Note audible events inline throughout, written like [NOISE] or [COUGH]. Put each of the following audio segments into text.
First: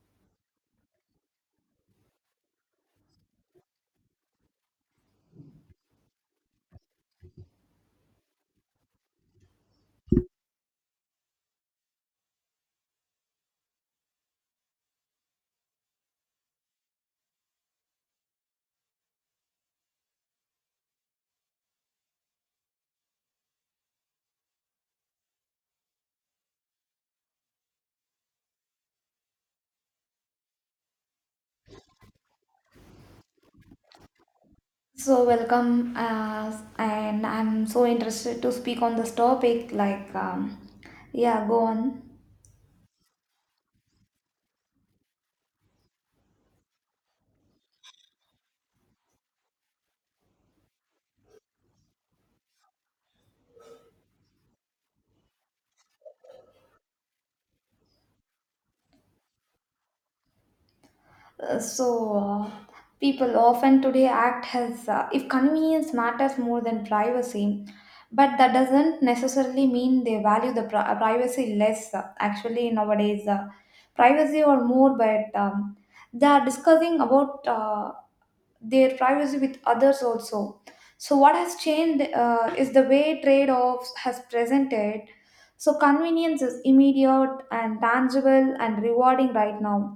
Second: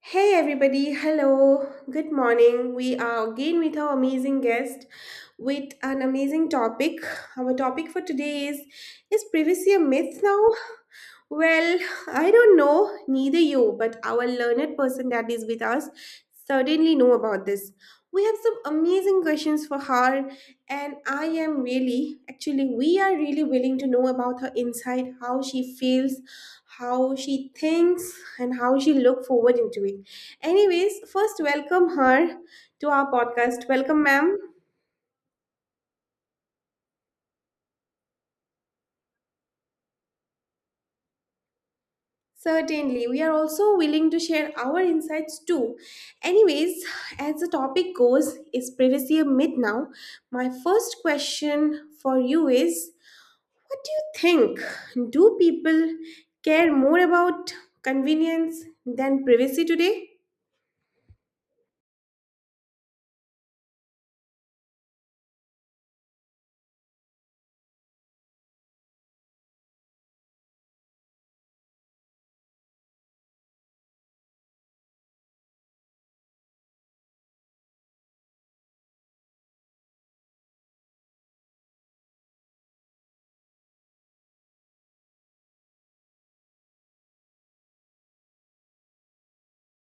Hey everybody, hello, good morning. We are again with our amazing guest with an amazing topic. Our topic for today is privacy a myth now? Well, I don't know, neither you, but our learned person that is with us certainly know about this. We have some amazing questions for her and I am really, actually, we are really willing to know about her inside, how she feels, how she thinks, and how she look forward into it. Anyways, first welcome her to our podcast. Welcome, ma'am. So welcome, and I'm so interested to speak on this topic. Like, yeah, go on. Certainly, we are also willing to share our insights too. Anyways, as the topic goes, is privacy a myth now? My first question for you is, what do you think? Do people care more about convenience than privacy today? So uh, People often today act as if convenience matters more than privacy, but that doesn't necessarily mean they value the privacy less. Actually nowadays, privacy or more, but they are discussing about their privacy with others also. So what has changed is the way trade-offs has presented. So convenience is immediate and tangible and rewarding right now,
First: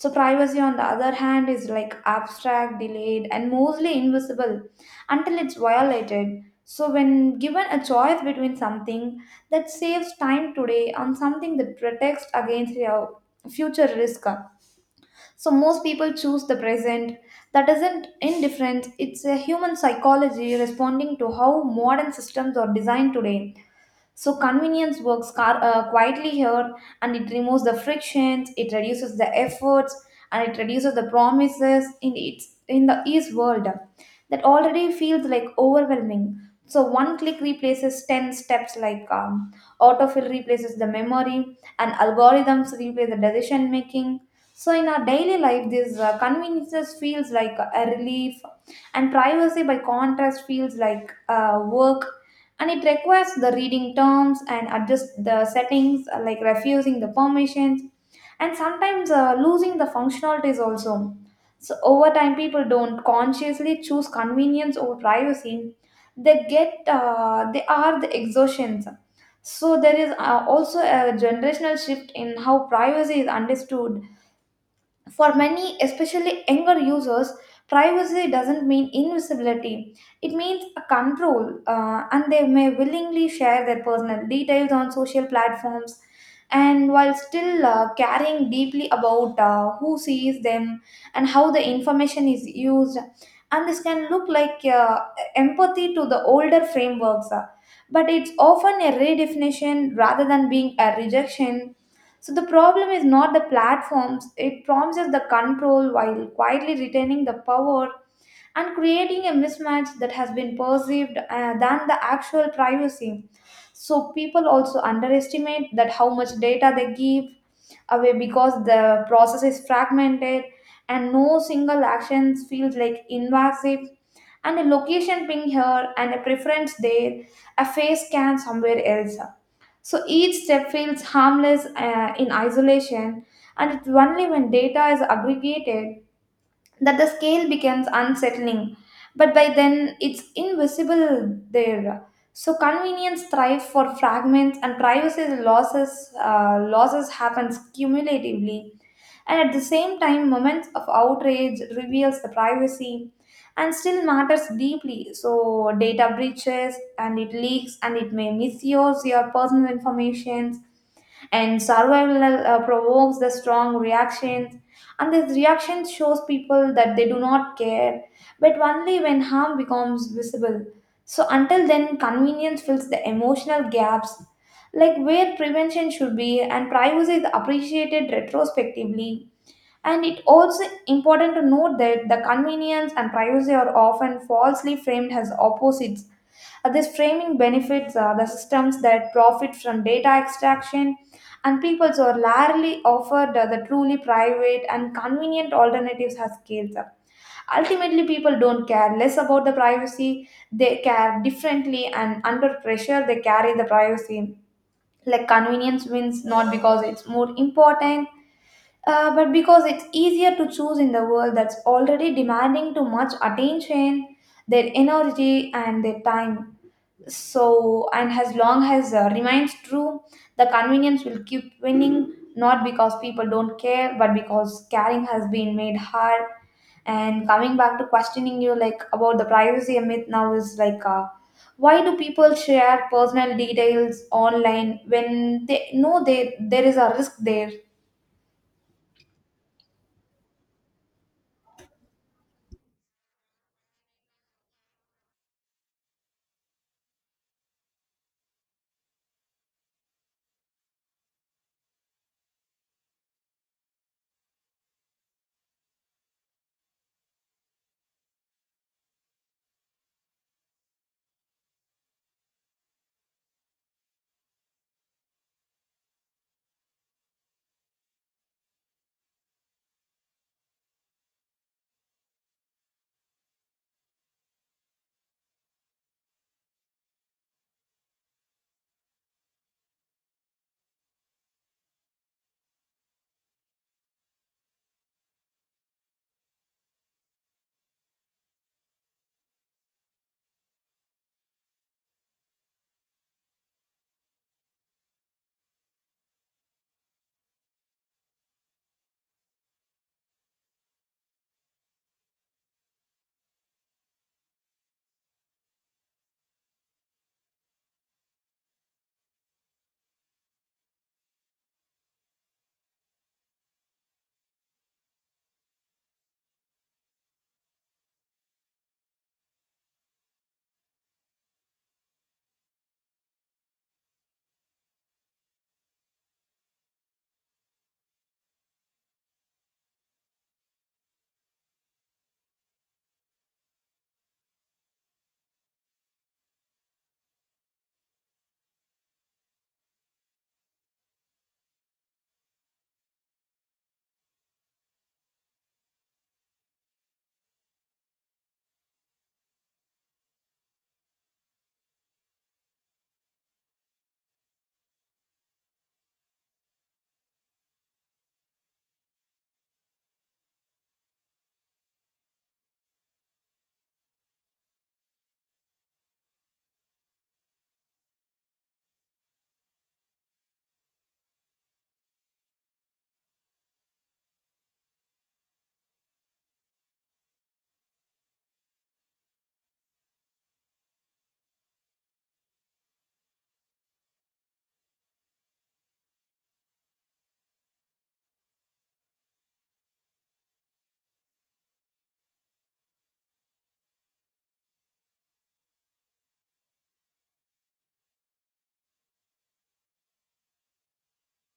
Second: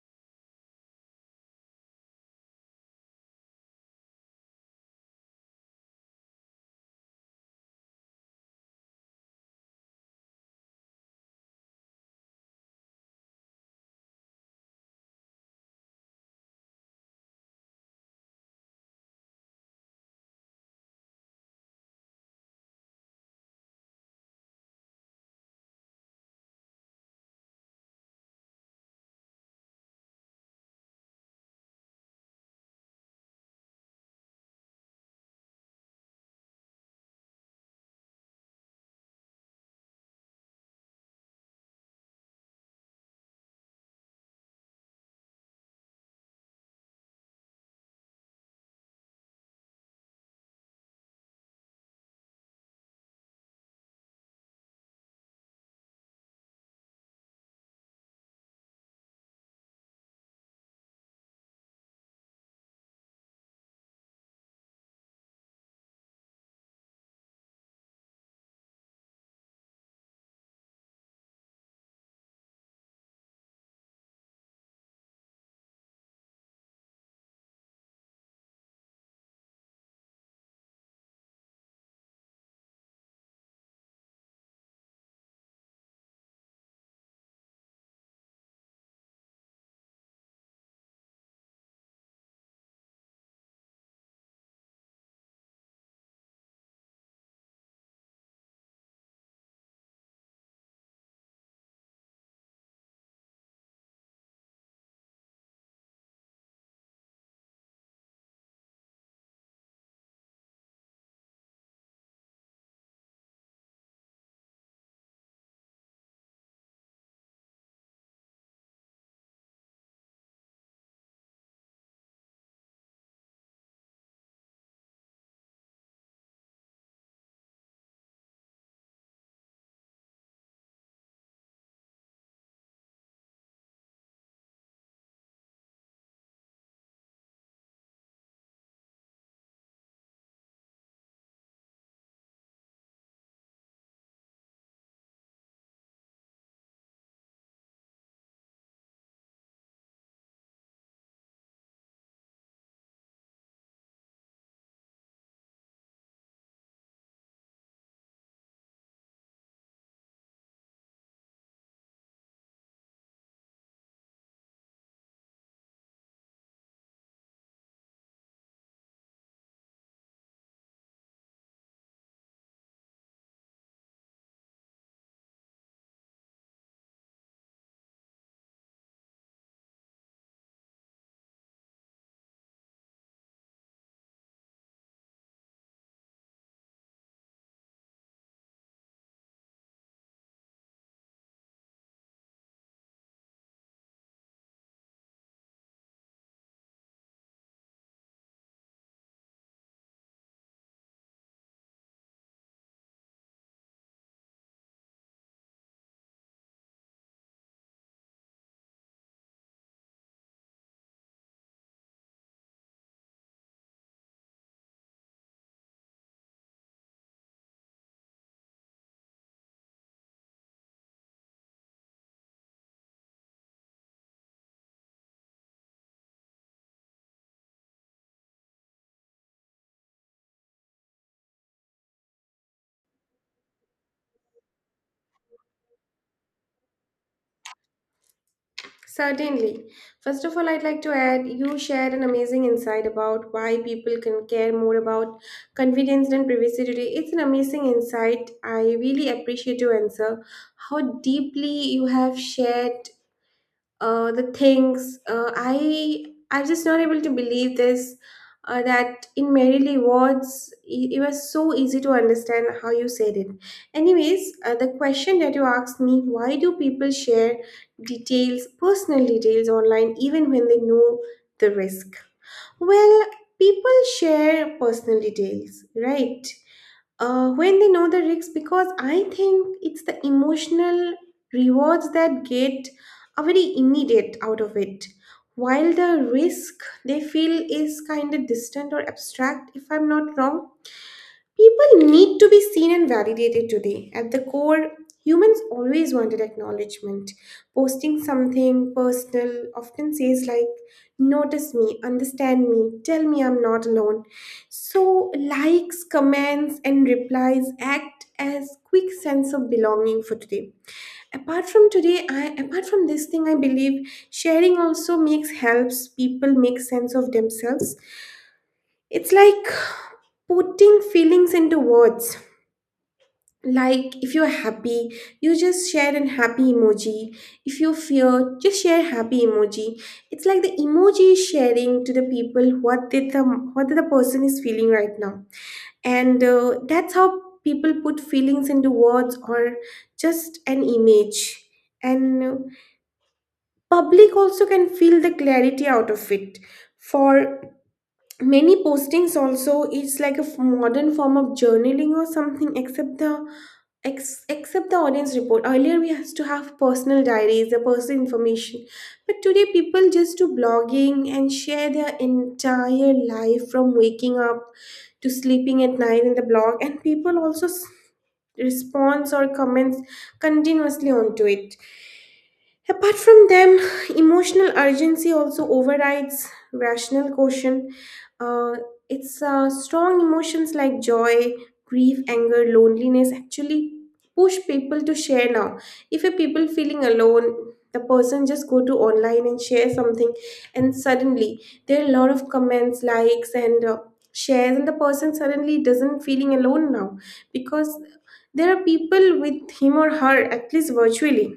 so privacy, on the other hand, is like abstract, delayed, and mostly invisible until it's violated. So, when given a choice between something that saves time today and something that protects against your future risk, so most people choose the present. That isn't indifference, it's a human psychology responding to how modern systems are designed today. So convenience works quietly here, and it removes the frictions, it reduces the efforts, and it reduces the promises in its in the east world that already feels like overwhelming. So one click replaces 10 steps, autofill replaces the memory, and algorithms replace the decision making. So in our daily life, these conveniences feels like a relief, and privacy by contrast feels like work, and it requires the reading terms and adjust the settings, like refusing the permissions and sometimes losing the functionalities also. So over time, people don't consciously choose convenience over privacy, they get the exhaustions. So there is also a generational shift in how privacy is understood. For many, especially younger users, privacy doesn't mean invisibility. It means a control, and they may willingly share their personal details on social platforms, and while still caring deeply about who sees them and how the information is used. And this can look like empathy to the older frameworks, but it's often a redefinition rather than being a rejection. So the problem is not the platforms, it promises the control while quietly retaining the power and creating a mismatch that has been perceived than the actual privacy. So people also underestimate that how much data they give away because the process is fragmented and no single action feels like invasive, and a location ping here and a preference there, a face scan somewhere else. So each step feels harmless in isolation, and it's only when data is aggregated that the scale becomes unsettling. But by then, it's invisible there. So convenience thrives for fragments, and privacy losses happens cumulatively, and at the same time moments of outrage reveals the privacy and still matters deeply. So data breaches and it leaks and it may misuse your personal information, and survival provokes the strong reactions, and this reaction shows people that they do not care but only when harm becomes visible. So until then, convenience fills the emotional gaps like where prevention should be, and privacy is appreciated retrospectively. And it also important to note that the convenience and privacy are often falsely framed as opposites. This framing benefits the systems that profit from data extraction, and people are rarely offered the truly private and convenient alternatives as scales up. Ultimately, people don't care less about the privacy, they care differently, and under pressure, they carry the privacy. Like convenience wins not because it's more important, but because it's easier to choose in the world that's already demanding too much attention, their energy, and their time. So, and as long as remains true, the convenience will keep winning, not because people don't care, but because caring has been made hard. And coming back to questioning you, like about the privacy myth now is like, why do people share personal details online when they know they, there is a risk there? Certainly. First of all, I'd like to add, you shared an amazing insight about why people can care more about convenience than privacy today. It's an amazing insight. I really appreciate your answer. How deeply you have shared the things I'm just not able to believe this that in merely words it was so easy to understand how you said it. Anyways, the question that you asked me, why do people share details, personal details online even when they know the risk? Well, people share personal details, right, when they know the risks, because I think it's the emotional rewards that get a very immediate out of it, while the risk they feel is kind of distant or abstract, if I'm not wrong. People need to be seen and validated today. At the core, humans always wanted acknowledgement. Posting something personal often says, like, notice me, understand me, tell me I'm not alone. So, likes, comments, and replies act as quick sense of belonging for today. Apart from today, I apart from this thing, I believe sharing also makes helps people make sense of themselves. It's like putting feelings into words. Like if you're happy, you just share an happy emoji. If you fear, just share happy emoji. It's like the emoji is sharing to the people what the person is feeling right now, and that's how people put feelings into words or just an image. And public also can feel the clarity out of it. For many, postings also it's like a modern form of journaling or something except the except the audience report. Earlier, we used to have personal diaries, the personal information. But today, people just do blogging and share their entire life from waking up to sleeping at night in the blog. And people also responds or comments continuously onto it. Apart from them, emotional urgency also overrides rational caution. Uh, it's Strong emotions like joy, grief, anger, loneliness actually push people to share now. If a people feeling alone, the person just go to online and share something and suddenly there are a lot of comments, likes, and shares, and the person suddenly doesn't feeling alone now, because there are people with him or her at least virtually.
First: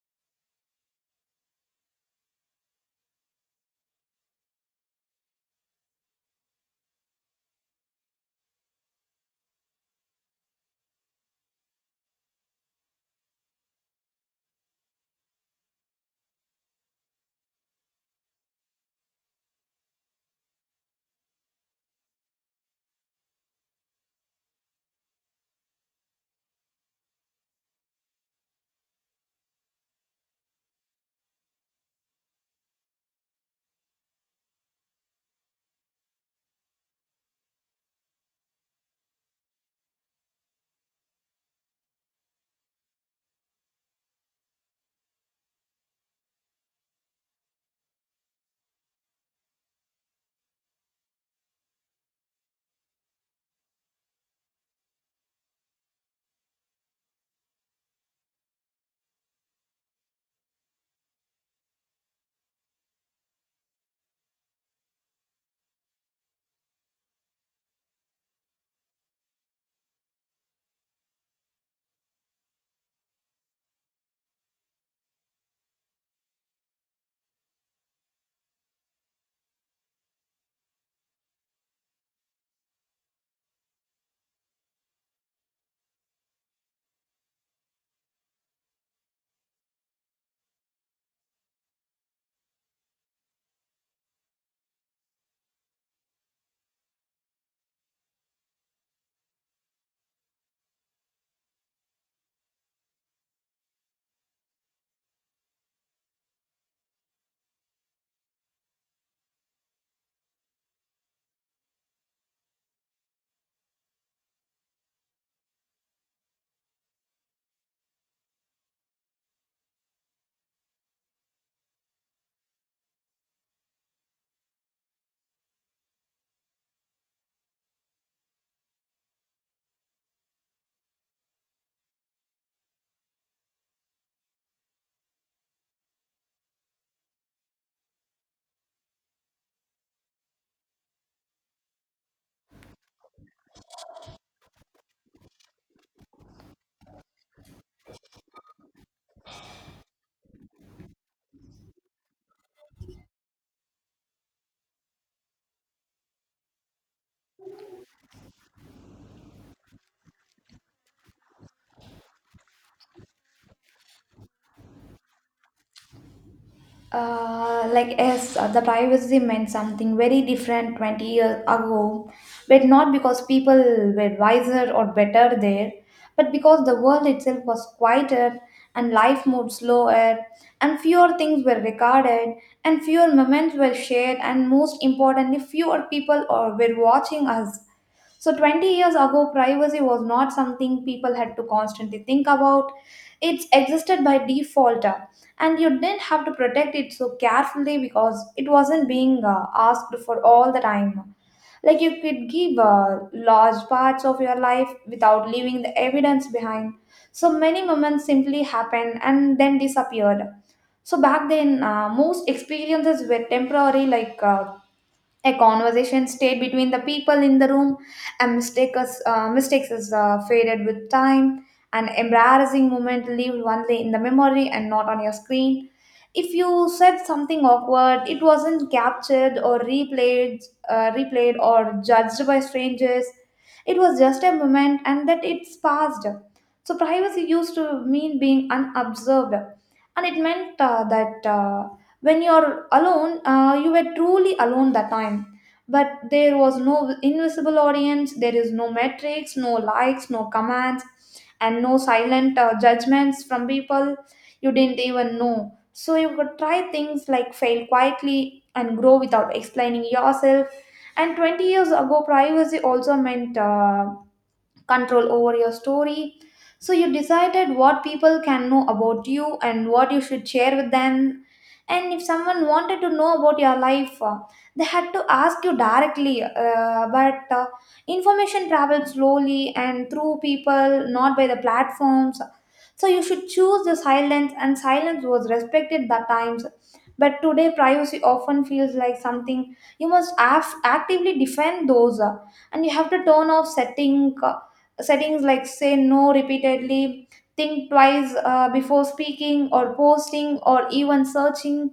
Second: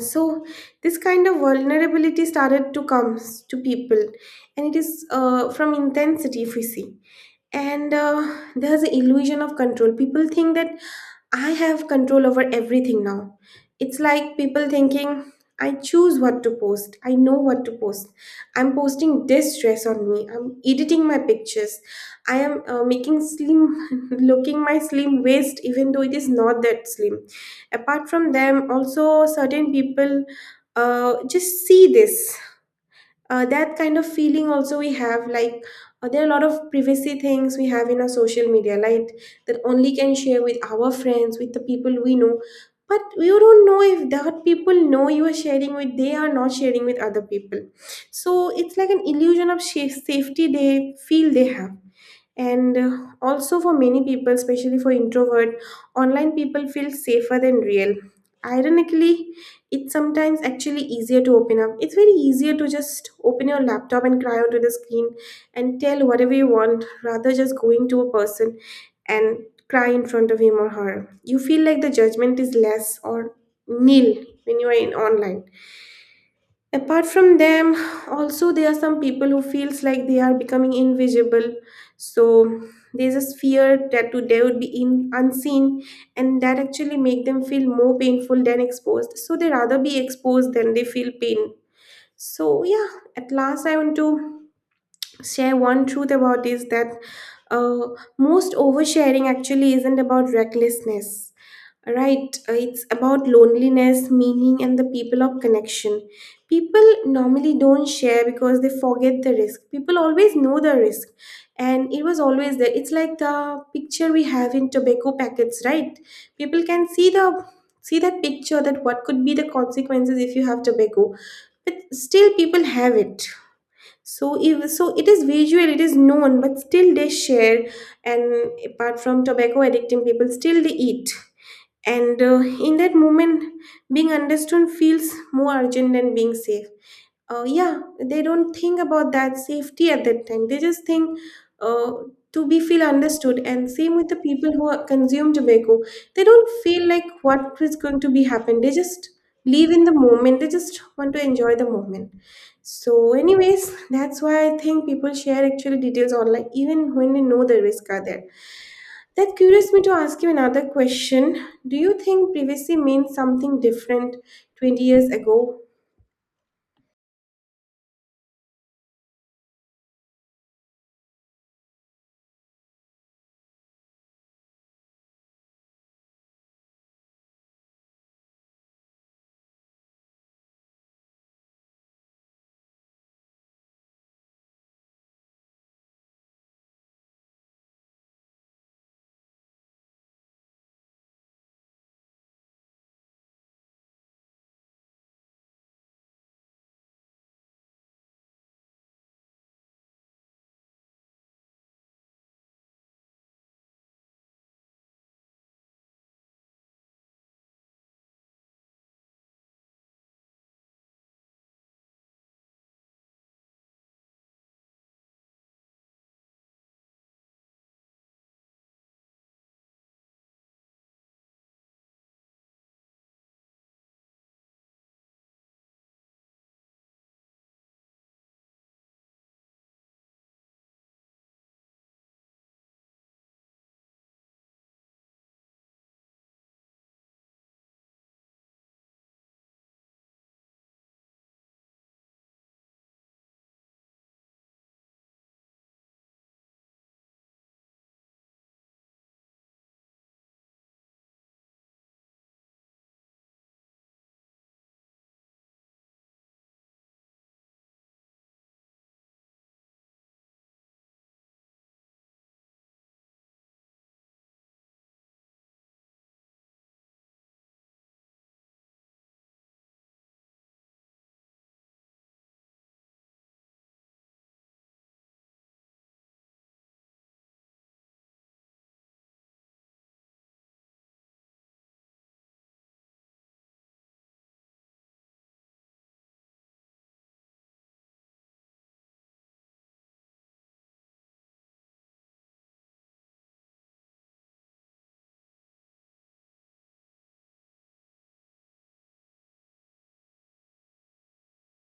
So this kind of vulnerability started to comes to people, and it is from intensity if we see. And there's an illusion of control. People think that I have control over everything now. It's like people thinking, I choose what to post, I know what to post, I'm posting this dress on me, I'm editing my pictures, I am making slim [LAUGHS] looking, my slim waist even though it is not that slim. Apart from them also, certain people just see this, that kind of feeling also we have, like there are a lot of privacy things we have in our social media, right, that only can share with our friends, with the people we know. But you don't know if that people know you are sharing with, they are not sharing with other people. So it's like an illusion of safety they feel they have. And also for many people, especially for introvert, online people feel safer than real, ironically. It's sometimes actually easier to open up. It's very easier to just open your laptop and cry onto the screen and tell whatever you want rather just going to a person and cry in front of him or her. You feel like the judgment is less or nil when you are in online. Apart from them, also there are some people who feels like they are becoming invisible. So there's this fear that they would be in, unseen, and that actually make them feel more painful than exposed, so they rather be exposed than they feel pain. So yeah, at last I want to share one truth about is that uh, most oversharing actually isn't about recklessness, right. It's about loneliness, meaning, and the people of connection. People normally don't share because they forget the risk. People always know the risk, and it was always there. It's like the picture we have in tobacco packets, right. People can see the see that picture, that what could be the consequences if you have tobacco, but still people have it. So, if, so it is visual, it is known, but still they share. And apart from tobacco addicting people, still they eat. And in that moment, being understood feels more urgent than being safe. Yeah, they don't think about that safety at that time. They just think uh, to be feel understood. And same with the people who consume tobacco. They don't feel like what is going to be happen. They just live in the moment. They just want to enjoy the moment. So, anyways, that's why I think people share actually details online even when they know the risk are there. That curious me to ask you another question. Do you think privacy means something different 20 years ago? Like yes, the privacy meant something very different 20 years ago, but not because people were wiser or better there, but because the world itself was quieter, and life moved slower, and fewer things were recorded, and fewer moments were shared, and most importantly, fewer people or were watching us. So 20 years ago, privacy was not something people had to constantly think about. It existed by default, and you didn't have to protect it so carefully because it wasn't being asked for all the time. Like you could give large parts of your life without leaving the evidence behind. So many moments simply happened and then disappeared. So back then, most experiences were temporary, like a conversation stayed between the people in the room, and mistakes is faded with time. An embarrassing moment lived only in the memory and not on your screen. If you said something awkward, it wasn't captured or replayed or judged by strangers. It was just a moment, and that it's passed. So privacy used to mean being unobserved, and it meant that when you're alone, you were truly alone that time. But there was no invisible audience, there is no metrics, no likes, no commands, and no silent judgments from people you didn't even know. So you could try things like fail quietly and grow without explaining yourself. And 20 years ago, privacy also meant control over your story. So you decided what people can know about you and what you should share with them. And if someone wanted to know about your life, they had to ask you directly. But information travels slowly and through people, not by the platforms. So you should choose the silence, and silence was respected that times. But today, privacy often feels like something you must actively defend those, and you have to turn off settings like say no repeatedly, think twice before speaking or posting or even searching.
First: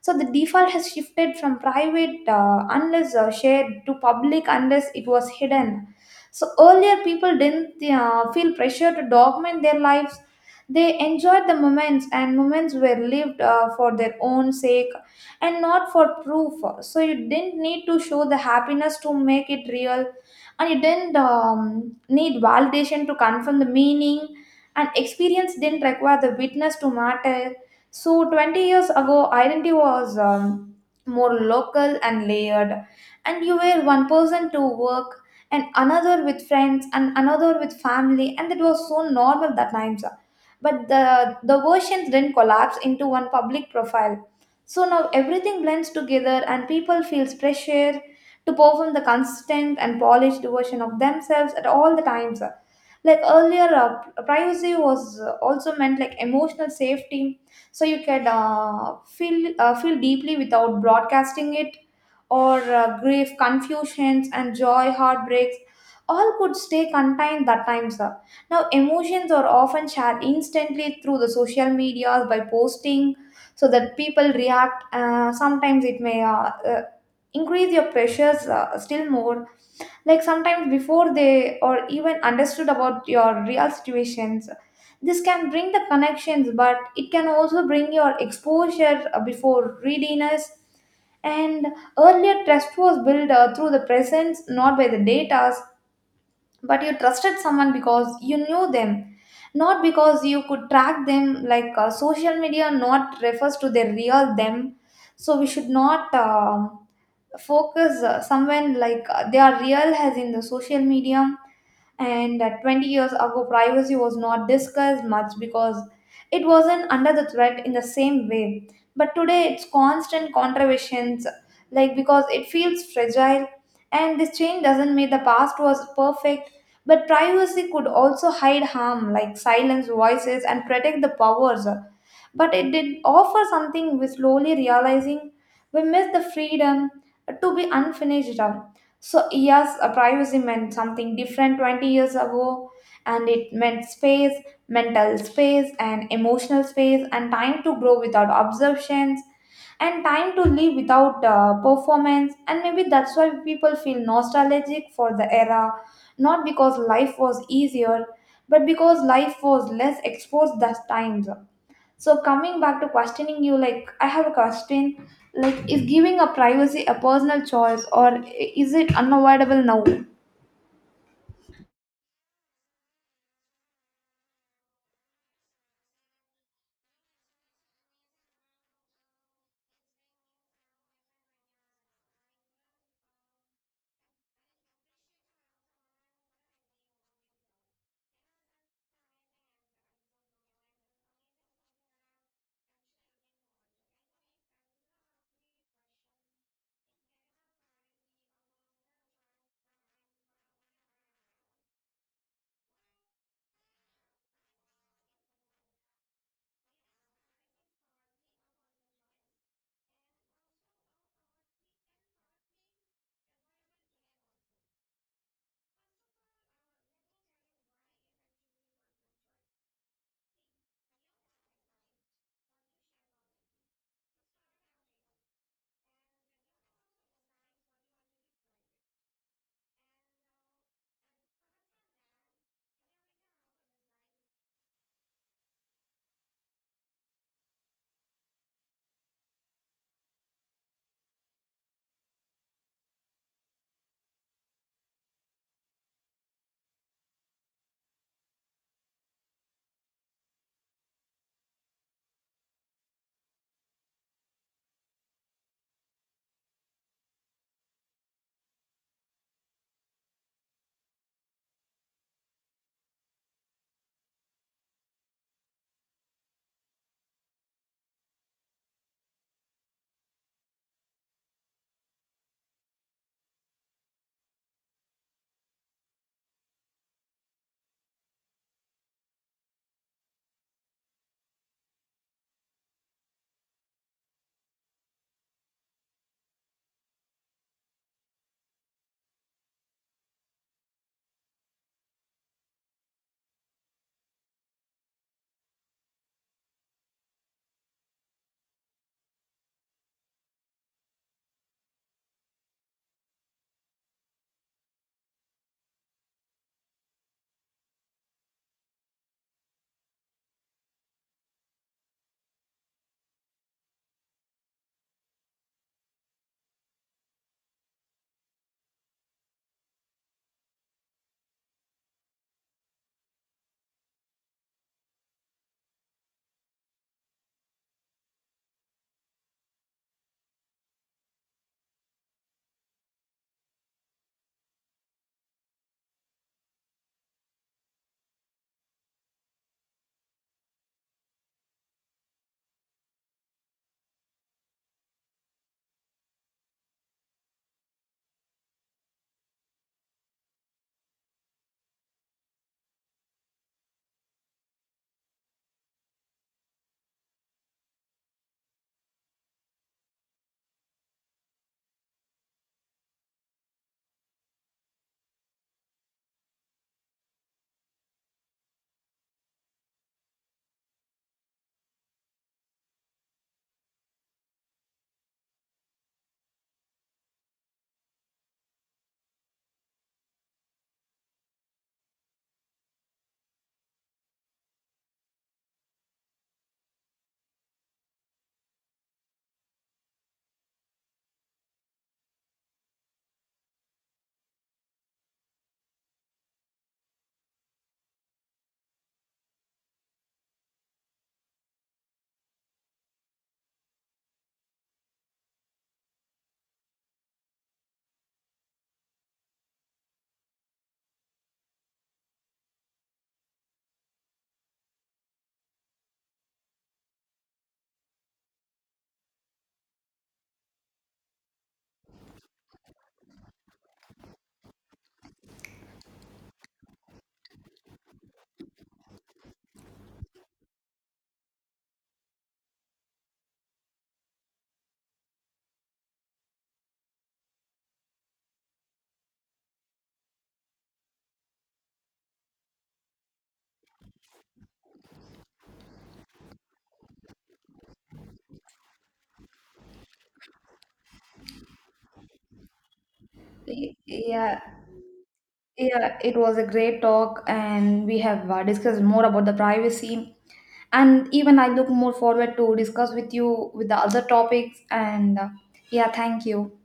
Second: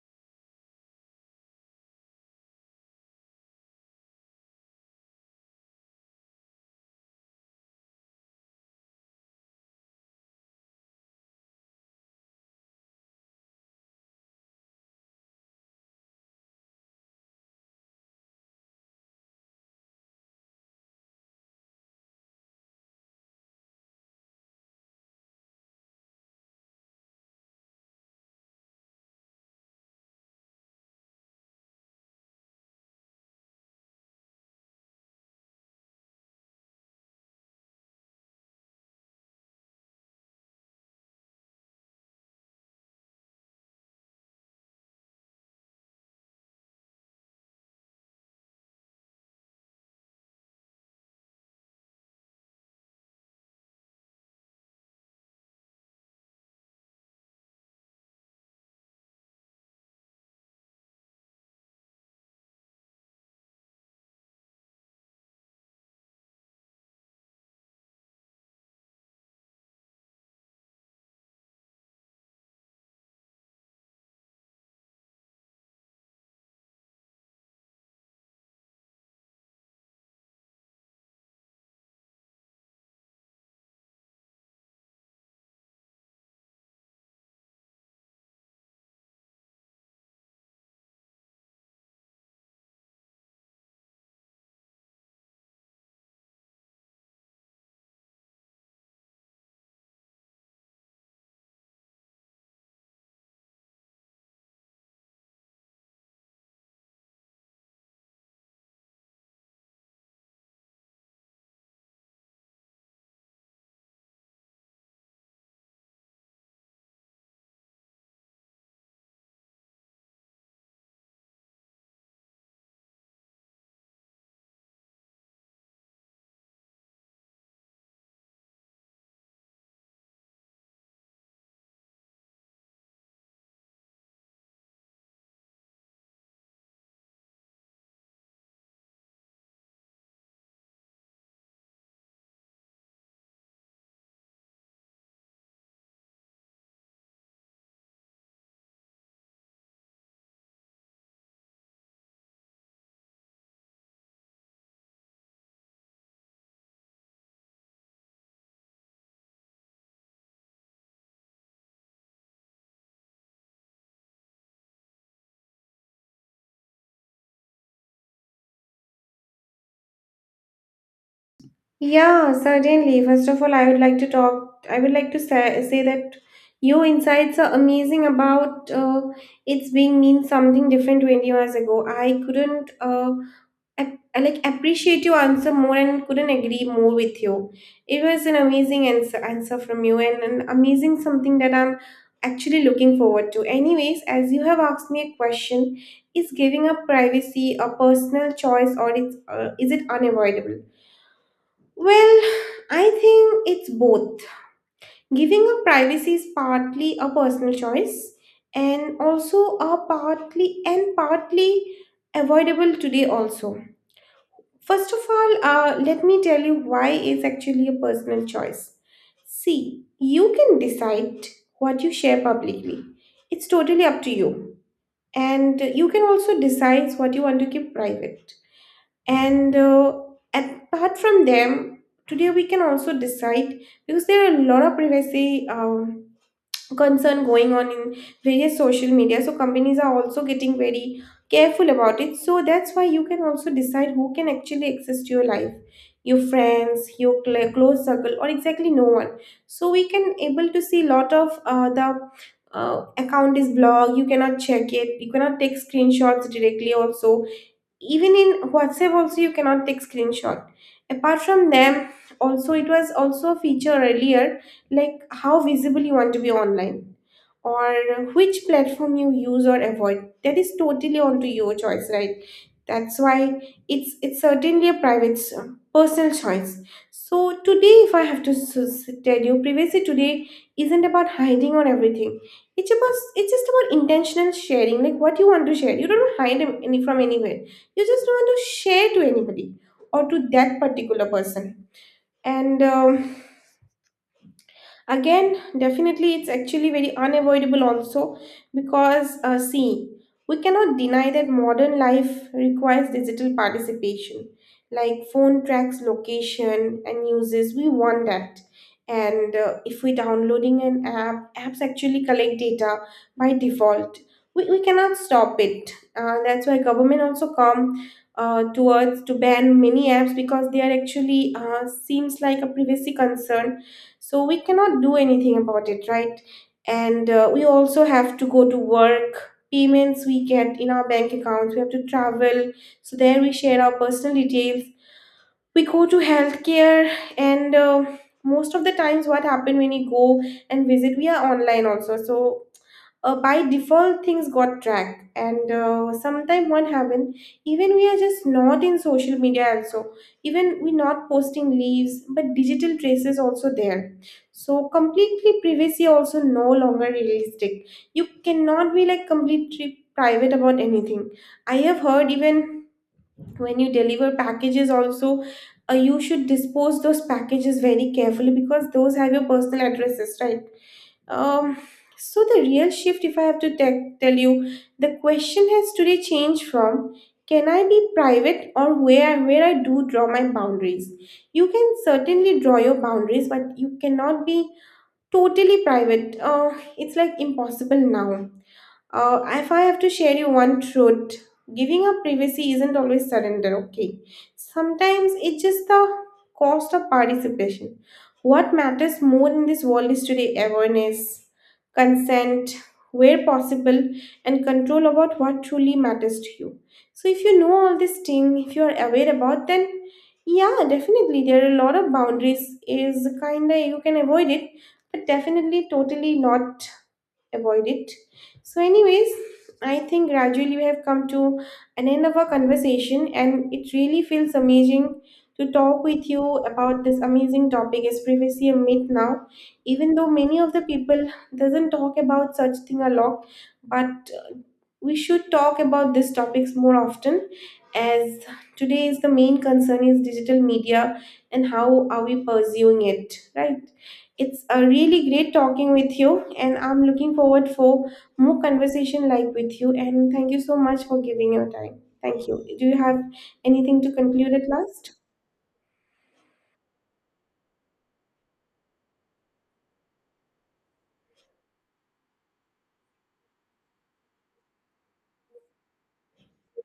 So the default has shifted from private unless shared to public unless it was hidden. So earlier people didn't feel pressure to document their lives. They enjoyed the moments, and moments were lived for their own sake and not for proof. So you didn't need to show the happiness to make it real, and it didn't need validation to confirm the meaning, and experience didn't require the witness to matter. So 20 years ago, identity was more local and layered, and you were one person to work and another with friends and another with family, and it was so normal that times. But the versions didn't collapse into one public profile. So now everything blends together, and people feels pressure to perform the constant and polished version of themselves at all the times. Like earlier, privacy was also meant like emotional safety, so you could feel deeply without broadcasting it, or grief, confusions, and joy, heartbreaks. All could stay contained that time, sir. Now, emotions are often shared instantly through the social medias by posting, so that people react. Sometimes it may uh, increase your pressures still more, like sometimes before they or even understood about your real situations. This can bring the connections, but it can also bring your exposure before readiness. And earlier trust was built through the presence, not by the data. But you trusted someone because you knew them, not because you could track them, like social media not refers to their real them. So we should not focus somewhere like they are real as in the social media. And 20 years ago, privacy was not discussed much because it wasn't under the threat in the same way, but today it's constant controversies, like because it feels fragile. And this change doesn't mean the past was perfect, but privacy could also hide harm like silence voices and protect the powers. But it did offer something we slowly realizing. We miss the freedom to be unfinished up. So, yes, a privacy meant something different 20 years ago, and it meant space, mental space, and emotional space, and time to grow without observations, and time to live without performance. And maybe that's why people feel nostalgic for the era, not because life was easier, but because life was less exposed that time. So coming back to questioning you, like I have a question, like is giving a privacy a personal choice or is it unavoidable now? Yeah, certainly. First of all, I would like to talk. I would like to say that your insights are amazing about it's being means something different 20 years ago. I couldn't I, like, appreciate your answer more and couldn't agree more with you. It was an amazing answer from you and an amazing something that I'm actually looking forward to. Anyways, as you have asked me a question, is giving up privacy a personal choice, or it's, is it unavoidable? Well, I think it's both. Giving up privacy is partly a personal choice and also a partly avoidable today also. First of all, let me tell you why it's actually a personal choice. See, you can decide what you share publicly. It's totally up to you. And you can also decide what you want to keep private, and apart from them, today we can also decide, because there are a lot of privacy concern going on in various social media, so companies are also getting very careful about it. So that's why you can also decide who can actually access to your life, your friends, your close circle, or exactly no one. So we can able to see lot of the account is blocked, you cannot check it, you cannot take screenshots directly also. Even in WhatsApp also, you cannot take screenshot. Apart from them, also it was also a feature earlier, like how visible you want to be online, or which platform you use or avoid, that is totally onto your choice, right. That's why it's certainly a private personal choice. So today, if I have to tell you, privacy today isn't about hiding or everything. It's about, it's just about intentional sharing. Like what you want to share, you don't hide any from anywhere, you just don't want to share to anybody or to that particular person. And again, definitely it's actually very unavoidable also, because see, we cannot deny that modern life requires digital participation. Like phone tracks location and uses, we want that. And if we're downloading an app, apps actually collect data by default. We cannot stop it. Uh, that's why government also come towards to ban many apps, because they are actually seems like a privacy concern. So we cannot do anything about it, right. And we also have to go to work, payments we get in our bank accounts, we have to travel, so there we share our personal details. We go to healthcare, and most of the times what happen, when we go and visit we are online also. So by default things got tracked. And sometime what happen, even we are just not in social media also, even we not posting leaves, but digital traces also there. So completely privacy also no longer realistic. You cannot be like completely private about anything. I have heard, even when you deliver packages also, you should dispose those packages very carefully because those have your personal addresses, right. Um, so the real shift, if I have to tell you, the question has today changed from, can I be private, or where I do draw my boundaries? You can certainly draw your boundaries, but you cannot be totally private. Uh, it's like impossible now. Uh, if I have to share you one truth, giving up privacy isn't always surrender, okay? Sometimes it's just the cost of participation. What matters more in this world is today awareness, consent, where possible, and control about what truly matters to you. So if you know all this thing, if you are aware about, then yeah, definitely there are a lot of boundaries is kinda you can avoid it, but definitely totally not avoid it. So, anyways, I think gradually we have come to an end of our conversation, and it really feels amazing to talk with you about this amazing topic, is privacy a myth now. Even though many of the people doesn't talk about such thing a lot, but we should talk about these topics more often, as today is the main concern is digital media and how are we pursuing it, right. It's a really great talking with you and I'm looking forward for more conversation like with you, and thank you so much for giving your time. Thank you. Do you have anything to conclude Yeah, at last? yeah, it was a great talk, and we have discussed more about the privacy. And even I look more forward to discuss with you with the other topics. And yeah, thank you.